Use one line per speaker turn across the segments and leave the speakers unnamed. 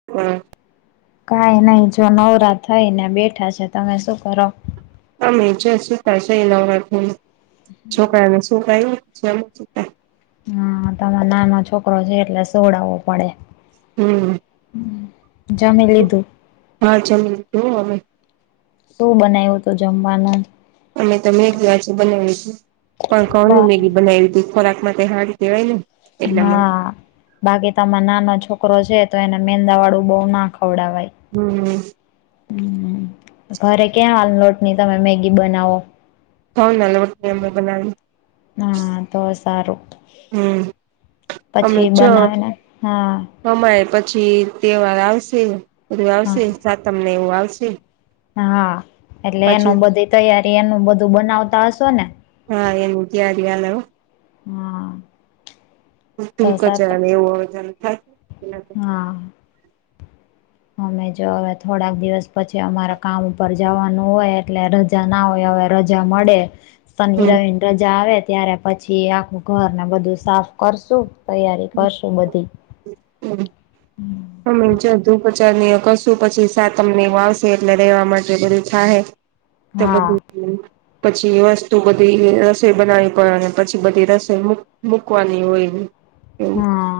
[unintelligible]
કઈ નઈ જો નવરા થઈને બેઠા છે તમે શું કરો?
અમે જો સુતા છીએ નવરા થય ને છોકરાને સુવડાવ્યો પછી અમે સુતા
હા તમારે નાનો છોકરો છે એટલે સુવડાવો પડે
હમ્મ.
જમી લીધુ
હા જમી લીધું હો અમે
શું બનાવ્યું હતું જમવાનું
અમે તો મેગી આજે બનાવી તી પણ [unintelligible] ની મેગી બનાવી તી ખોરાક માટે હારી કેવાય ને એટલા માટે
હા. બાકી તમારે નાનો છોકરો છે તો એને મેંદા વાળું બઉ ના ખવડવાય
હમ્મ.
હમ્મ ઘરે ક્યાં લોટની તમે મેગી બનાવો
ઘઉંના લોટની અમે બનાવી
હા તો સારું
હમ્મ.
પછી બનાવેને હા.
કમાય પછી તહેવાર આવશે બધું આવશે
હા
સાતમને એવું આવશે
હા એટલે
પાછું
એનું બધી તૈયારી એનું બધું બનાવતા હશો ને
હા એનું તૈયારી હાલે હો
હા. તો
હમ્મ
સાત
કચરો એવું થાય
હા. અમે જો હવે થોડાક દિવસ પછી અમારા કામ ઉપર જવાનું હોય એટલે રજા ત્યાં ના હોય તો હવે રજા મળે શનિ
હમ
રવિન રજા આવે ત્યારે પછી આખું ઘરને બધું સાફ કરશું તૈયારી કરશું બધી
હમ્મ.
હમ્મ.
અમે જો ધુપચાર કશું પછી સાત તમને વાવશે એટલે રહેેવા માટે બધું થાહે તે
હા
બધું પછી વસ્તુ બધી રસોઈ બનાવી પણ ડે અને પછી બધી રસોઈ મુક મૂકવાની હોય એવું
હમ્મ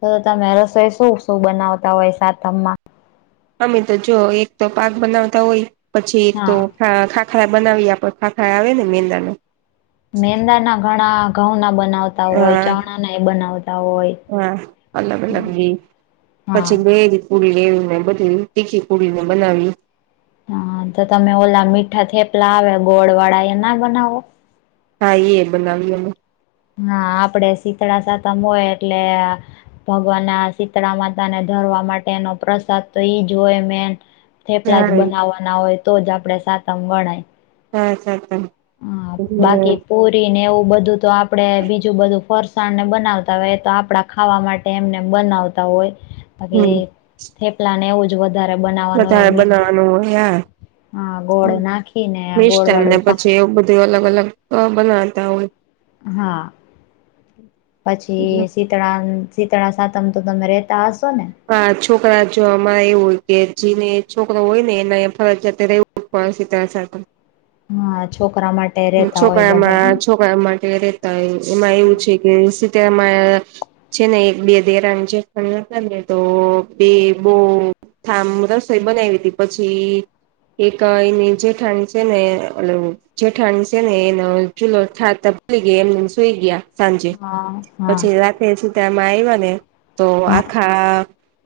તો તમે રસોઈ શું શું બનાવતા હોય સાતમમાં
અમે તો જો એક તો પાક બનાવતા હોય પછી એક તો હા ખાખાડા બનાવી આપો ખાખા આવે ને મેંદાના
મેંદા ના ઘણા ઘઉં ના બનાવતા તા હોય
હા
ચણા ના બનાવતા હોય
હા અલગ અલગ જી
હા
પછી બેરી પુડી લેવું ને બધી તીખી પુડી ને બનાવવી
હા તો તમે ઓલા મીઠા થેપલા આવે ગોળ વાળા એ ના બનાવો?
હા એય બનાવી અમે.
હા આપડે શીતળા સાતમ હોય એટલે ભગવાનના શીતળા માતા ને ધરવા માટેનો પ્રસાદ તો ઈ જ હોય મેન થેપલા જ
હા
બનાવવાના હોય તો જ આપણે સાતમ ગણાય.
હા અચ્છા અચ્છા.
હા બાકી પુરી ને એવું બધું તો આપડે બીજું બધું ફરશ સાળ ને બનાવતા હોય એ તો આપડા ખાવા માટે એમનેમ બનાવતા હોય
હમ
બાકી થેપલા ને એવું જ વ
વધારે બનાવાનું [unintelligible] યાર
હા ગોળ નાખીને ગોળ
મિષ્ટાન ને
વાળું
પછી
પાણી
એવું બધું અલગ અલગ અ બનાવતા હોય
હા
હોય
પછી શીતળ શીતળા સાતમ તો તમે રેહતા હશો ને?
હા છોકરા જો અમારે એવું હોય કે જેને છોકરો હોય ને એને ફરજિયાત રહેવુ પડશે શીતળા સાતમ
હા છોકરા માટે રહેતા હોય
છોકરામાં
બધાય
માટે રેતા હોય એમાં એવું છે કે શીતળા મા છે ને એક બે દેરાણી જેઠાણી હતા ને તો બે બ થામ રસોઈ બનાવી હતી પછી એક એની જેઠાણી છે ને જેઠાણી છે ને એનો ચલો છાતા એમનેમ સુઈ ગયા સાંજે
હા હા
પછી રાત તે છતાં એમાં આવ્યા ને તો
હા
આખા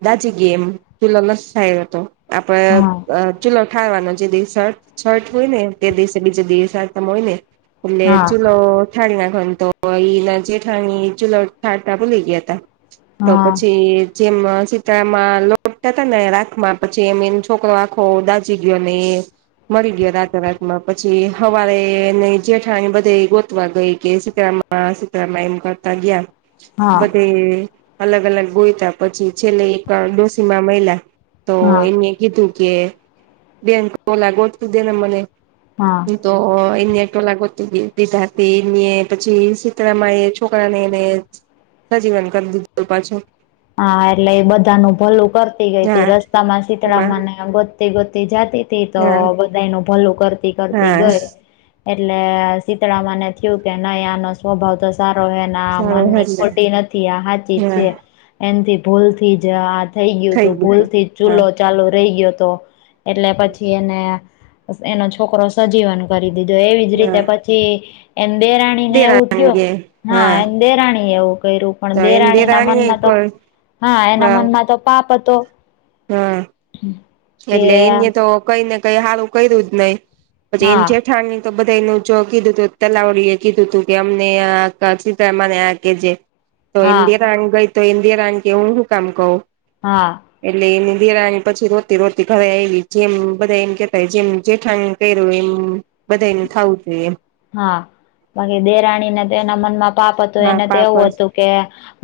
દાજી ગઈ એમ ચુલો [unintelligible] થાય હતો આપડે
હા
ચૂલો ઠારવાનો જે દિવસ છઠ હોયને, તે દિવસે બીજે દિવસે સાતમ હોયને એટલે
હા
ચૂલો ઠાર નાખવાનો તો એ જેઠાણી ચૂલો ઠારતા ભૂલી ગયા હતા. તો
હા
પછી જેમ શીતળામાં લોટતા તાને રાખમાં પછી એમ એનો છોકરો આખો દાજી ગયો ને મળી ગયો રાત્રે રાતમાં પછી હવારે ને જેઠાણી બધે ગોતવા ગઈ કે શીતળા માં શીતળા માં એમ કરતા ગયા.
હા
બધે અલગ અલગ ગોયતા, પછી છેલ્લે એક ડોશીમાં મળ્યા. તો
હા
એને કીધું કે બેન ઓલા ગોતી દેને મને
હા.
તો એને ટોલાાગો દીધા હતી, એને પછી શીતળામાં એ છોકરાને એને સજીવન કર દીધો પાછો.
હા, એટલે એ બધાનું ભલું કર ગઈ
હા
તી રસ્તામાં
એમાં
શીતળામાંને ગોતતી ગોતતી જતી તી, તો
હા
બધાનું ભલું કરતી. કરતી
હા
ગય. એટલે શીતળામાંને થયું કે નહી, આનો સ્વભાવ તો સારો હે. ના
સારું
મનની
હલા
ખોટી નથી. આ સાાચી જ
હા
છે. એનથી ભૂલથી જ આ થઈ ગયું તું ભૂલથી ચૂલો ચાલુ રહી ગયો હતો. એટલે પછી એને એનો છોકરો સજીવન કરી દીધો. એવી જ રીતે
હા
પી પછી એની દેરાણીને એવું થયો. હા, એની દેરાણી એ એવું કર્યું.
તો
પણ
એમ
દેરાણીના
દેરાની
મનમાં તો
કોઈ
હા એના મનમાં તો પાપ હતો.
હા
કે
એટલે એને તો કઈને કઈ હારું કર્યું જ નહી. પછી
હા
એની જેઠાણી તો બધા એનું જો કીધું તું તલાવડી એ કીધું તું કે અમને [unintelligible] આ કે જે તો
હા
ઇન્ડિયરાંગ ગઈ તો ઇન્ડિય રાંગ કે હું શું કામ કઉું
હા.
એટલે એની દેરાની પછી રોતી રોતી ઘરે આયવી જેમ બધા એમ કેતાય જેમ જેઠાણી કર્યો એમ બધાયનું થાવું જોઇએ એમ
હા બાકી દેરાણીને તો એના મનમાં પાપ હતું
હા
એને તો એવું
પાપડ
હતું. કે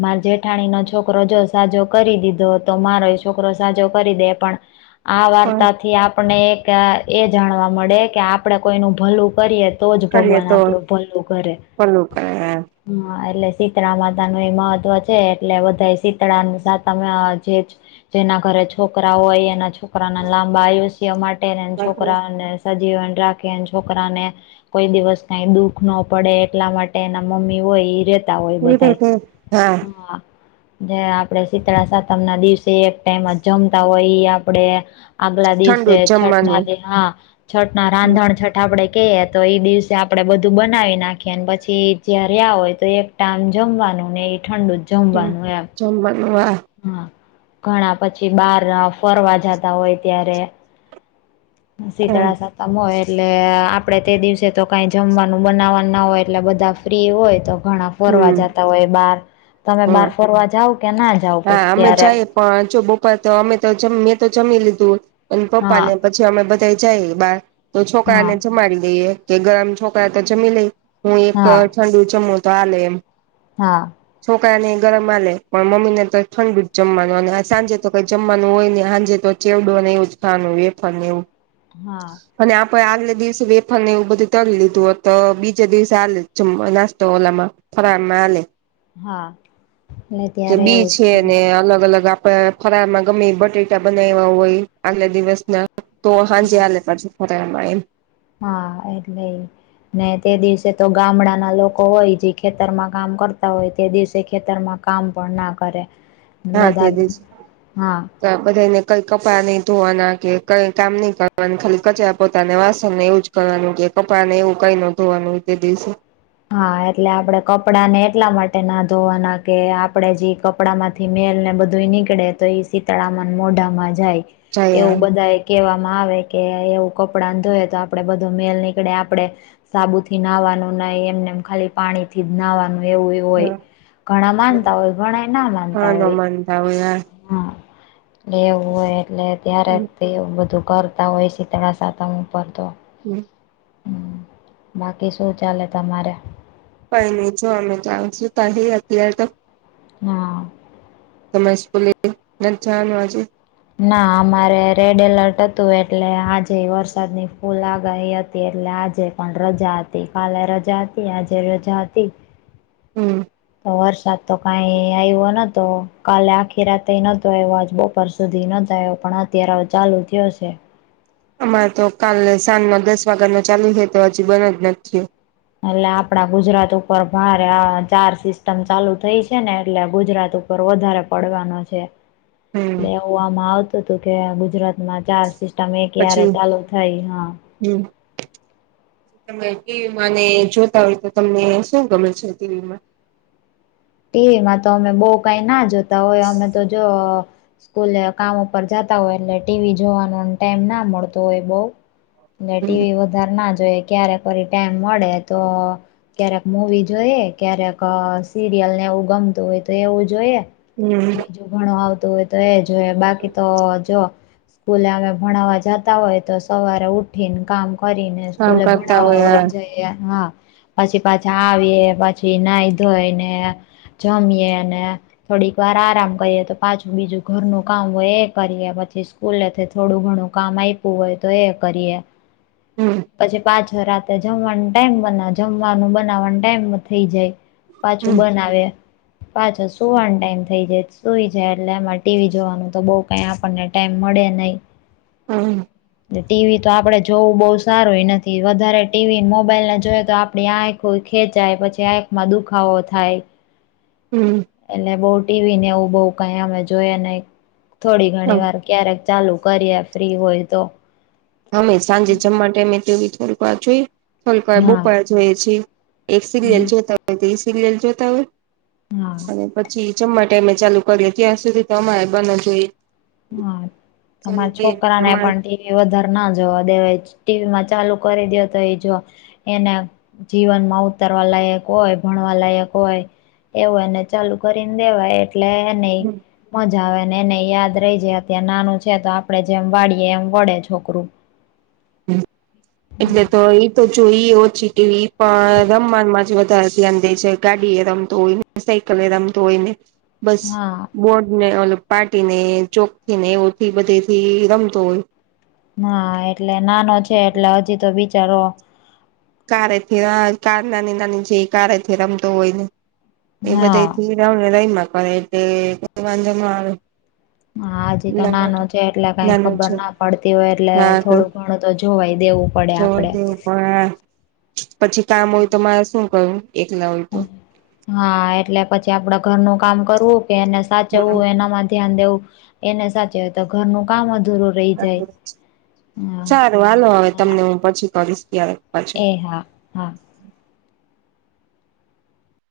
મારે જેઠાણીનો છોકરો જો સાજો કરી દીધો તો મારો છોકરો સાજો કરી દે પણ આ
પણ
વાર્તાથી આપણે આ એ જાણવા મળે કે આપણેે કોઈનું ભલું કરીએ. તો જ
કરીએ
ભગવાન
તો
આપડુ ભલું કરે.
પલું કરાય
હમ એટલે શીતળા માતાનુ એ મહત્વ છે એટલે બધા શીતળાનું શાતમ જે જ જેના ઘરે છોકરા હોય એના છો કરાના લાંબા આયુષ્ય માટેને છોકરાને સજીવન રાખે છોકરાને કોઈ દિવસ કાઈ દુઃખ ન પડે એટલા માટે એના મમ્મી હોય રે તા હોય બધાય હા. જે આપડે શીતળા સાતમના દિવસે એક ટાઈમ જમતા હોય આપણે આગલા
ઠંડુ
દિવસે
જ
છઠના
જમવાનું
દ હા છઠના
હમ
રાંધણ છઠ આપણે કેયે તો ઈ દિવસે આપણે બધું બનાવી નાખીએને પછી જર્યા હોય તો એક ટાઈમ જમવાનું ને એ ઠંડુ જ જમવાનું એમ
[unintelligible] વા.
હા ઘણા પછી બાર ફરવા જાતા હોય ત્યારે
હા
શીતળા સા તમ હોય. એટલે આપણે તે દિવસે તો કાંઈ જમવાનું બનાવવાનું ના હોય. એટલે બધા ફ્રી હોય તો ઘણા ફરવા
હમ
જતા હોય બાહર તમે
હા
બાર ફરવા જાવ કે ના જાવ?
હા અમે
ત્યારે
જાયએ પણ જો બપા તો અમે તો મેં તો જમી લીધું અને
હા
પપ્પાને છી અમે બધા જાયએ બાર તો
હા
છોકરાને જમાડી દઈએ કે ગમ છોકરા તો લેય. હું એક
હા
ઠંડુ ચમોતો આલે એમ
હા.
છોકરા ને ગરમ માલે પણ મમ્મી ને તો ઠંડુ જમવાનું અને સાંજે તો કંઈ જમવાનું હોય ને સાંજે તો ચેવડો ને એવું [unintelligible] વેફર નેવુ
હા.
અને આપે આગલે દિવસે વેફાર ને એવું બધું તળ લીધું તો બીજે દિવસે આલે જ નાસ્તો ઓલામાં ફરાનાલે
હા ને ત્યા રેવુ
બી
જ
છે ને
હા
અલગ અલગ આપ ફરાર માં ગમે બટેટા બનાવ્યા હોય આગલા દિવસના તો હાજી હાલે પાછુ [unintelligible]
હા એટલે. ને તે દિવસે ગામડાના લોકો હોય જે કામ કરતા હોય તે દિવસે ખેતરમાં કામ પણ ના કરે
હા
બધા
તેદી જ
હા
ત બધાને કઈ કપડાં નહી ધોવાના કે કઈ કામ ની કરવા ખાલી કચરા પોતાને વાસણ ને એવું જ કરવાનું કે કપડા ને એવું કઈ નો ધોવાનું તે દિવસે.
હા એટલે આપડે કપડા ને એટલા માટે ના ધોવાના કે આપડે જે કપ કપડા માંથી મેલ ને બધુંય નીકળે તો એ શીતળાામન મોઢામાં જાય
જાય
એવું બધાય કહેવામાં આવે કે એવું કપડાં ધોયે તો આપડે બધો મેલ નીકળે આપડે સાબુ થી નાહવાનું નઈ એમને એમ ખાલી પાણી થી જ નાહવાનું એવું-એવુ હોય, ઘણા માનતા હોય ઘણાય ના માનતા હોય.
પણ તારુ આવું યાર.
હા, લેવું હોય એટલે ત્યારે એવું બધું કરતા હોય શીતળા સાતમ ઉપર તો.
હમ.
બાકી શું ચાલે તમારે.
કઈ ની જો અમે આમ સુતા હીયે અત્યારે તો.
હા.
તમે સ્કૂલે થી નથ જવનુ આજે.
ના અમારે રેડ એલર્ટ હતું એટલે આજે વરસાદની ફૂલ આગાહી હતી એટલે આજે પણ રજા હતી કાલે રજા હતી આજે રજા હતી.
હમ.
તો વરસાદ તો કાંઈ આવ્યો નતો કાલે આખી રાતે નતો આજ બ પર સુધી નથ આયો પણ અત્યારે ચાલુ થયો છે.
અમારે તો કાલે સાંજમાં દસ વાગા નો ચાલુ થયો તો હજુ બન જ નથ થિયો.
એટલે આપડા ગુજરાત ઉપર ભારે આ ચાર સિસ્ટમ ચાલુ થઇ છે ને એટલે ગુજરાત ઉપર વધારે પડવાનો છે
હમ
ને એવું આમ આવતું તું કે ગુજરાતમાં ચાર [unintelligible] એ કયારે
પછી
ચાલુ થાય હ,
હમ. તમે ટીવીમાંને જોતા હોય તો તમને શું ગમે છે ટીવીમાં.
ટીવીમાં તો અમે બઉ કાંઈ ના જોતા હોય અમે તો જો સ્કૂલે કામ ઉપર જાતા હોય એટલે ટીવી જોવાનો ટાઈમ ના મળતો હોય બઉ. ને ટીવી
હમ
વધારે ના જોઈએ ક્યારેક વરી ટાઈમ મળે તો ક્યારેક મુવી જોયે, ક્યારેક અ સી સિરિયલ ને એવું ગમતું હોય તો એવું જોઈએ.
હમ.
બીજું ઘણું આવતું હોય તો એ જોઈએ બાકી તો જો સ્કૂલે અમે ભણાવા જતા હોય તો સવારે ઉઠીને કામ કરીને ને
કામ
સ્કૂલે
કરતા
ભણાવવા
હોય
વઈ જાય. હા, પછી પાછા આવીયે પછી નાઈ ધોય ને જમીએ ને થોડીક વાર આરામ કરીએ તો પાછું બીજું ઘરનું કામ હોય એ કરીએ પછી સ્કૂલેથી થોડું ઘણું કામ આયપું હોય તો એ કરીએ.
હમ.
પછી પાછો રાતે જમવાનું ટાઈમ બના જમવાનું બનાવવાનું ટાઈમ થઇ જાય. તુ
હમ
બનાવે. પાછા સુવાનું ટાઈમ થઈ જાય સુઈ જાય એટલે એમાં ટીવી જોવાનું તો બઉ કઈ આપણને ટાઈમ મળે નહી.
હા [inaudible]
ટીવી તો આપડે જોવું બહુ સારુંય નથી વધારે ટીવી મોબાઈલને જોયે તો આપડી આંખ ખેચાય પછી આંખમાં દુખાવો થાય.
હમ
એટલે બઉ ટીવી ને એવું બઉ કઈ અમે જોઈએ નહી, થોડી ઘણી વાર ક્યારેક ચાલુ કરીએ ફ્રી હોય તો
અમે સાંજે જમવા ટાઈમે થોડીક વાર જોઈએ, થોડીક વાર
હા
બપોરે જોઈ છીએ. એક સિરિયલ જોતા હોય તે એ સિરિયલ જોતા હોય.
હા
અને પછી જમવા ટાઈમે ચાલુ કરીએ ત્યાં સુધી તો અમારે બંધ જ હોય.
હા
ચાલો
તમારા
તો એ
છોકરાને
પ્રમાણ
પણ ટીવી વધારે ના જોવા દેવાય, ટીવી માં ચાલુ કરી દો તો એ જો એને જીવનમાં ઉતારવા લાયક હોય, ભણવા લાયક હોય. એવું એને ચાલુ કરીને દેવાય એટલે એનેય મજા આવે એનેય યાદ રહી એ અત્યારે નાનું છે તો આપડે જેમ વાળીએે એમ વડે છોકરું
હમ એટલે તો એ તો જોઈ ઓછી ટીવી પણ, રમવામાં હજી વધારે ધ્યાન દે છે. ગાડી એ રમતો હોય ને, સાયકલ એ રમતો હોય, ને બસ
હા
બોર્ડ ને અલગ પાટી ને ચોકથી ને એઓથી બધે થી રમતો હોય.
હા, એટલે નાનો છે એટલે હજી તો બિચારો
કારે થી નાની-નાની જે કારે થી રમતો હોય ને, એ
હા
બધાથી [unintelligible] રઇમાં કરે એટલે કોઈ વાંધો ન આવે.
હા, હજી તો
એટલા
નાનો
માટે
છે એટલે કઈ
નાનો
ખબર
છે
ના પડતી હોય, એટલે થોડું ઘણું તો જોવાય દેવું પડે.
જોવા
આપડે
દેવું પડે. પછી કામ હોય તો મારે શું કરવું? એકલા હોય તો
હા, એટલે પછી આપડે ઘરનું કામ કરવું કે એને સાચવવું એનામાં ધ્યાન દેવુ, એને સાચવે તો ઘરનું કામ અધૂરું રહી
[inaudible]
જાય
સારું હાલો હવે
હા
તમને હું પછી કરીશ કયારે
એ.. હા, હા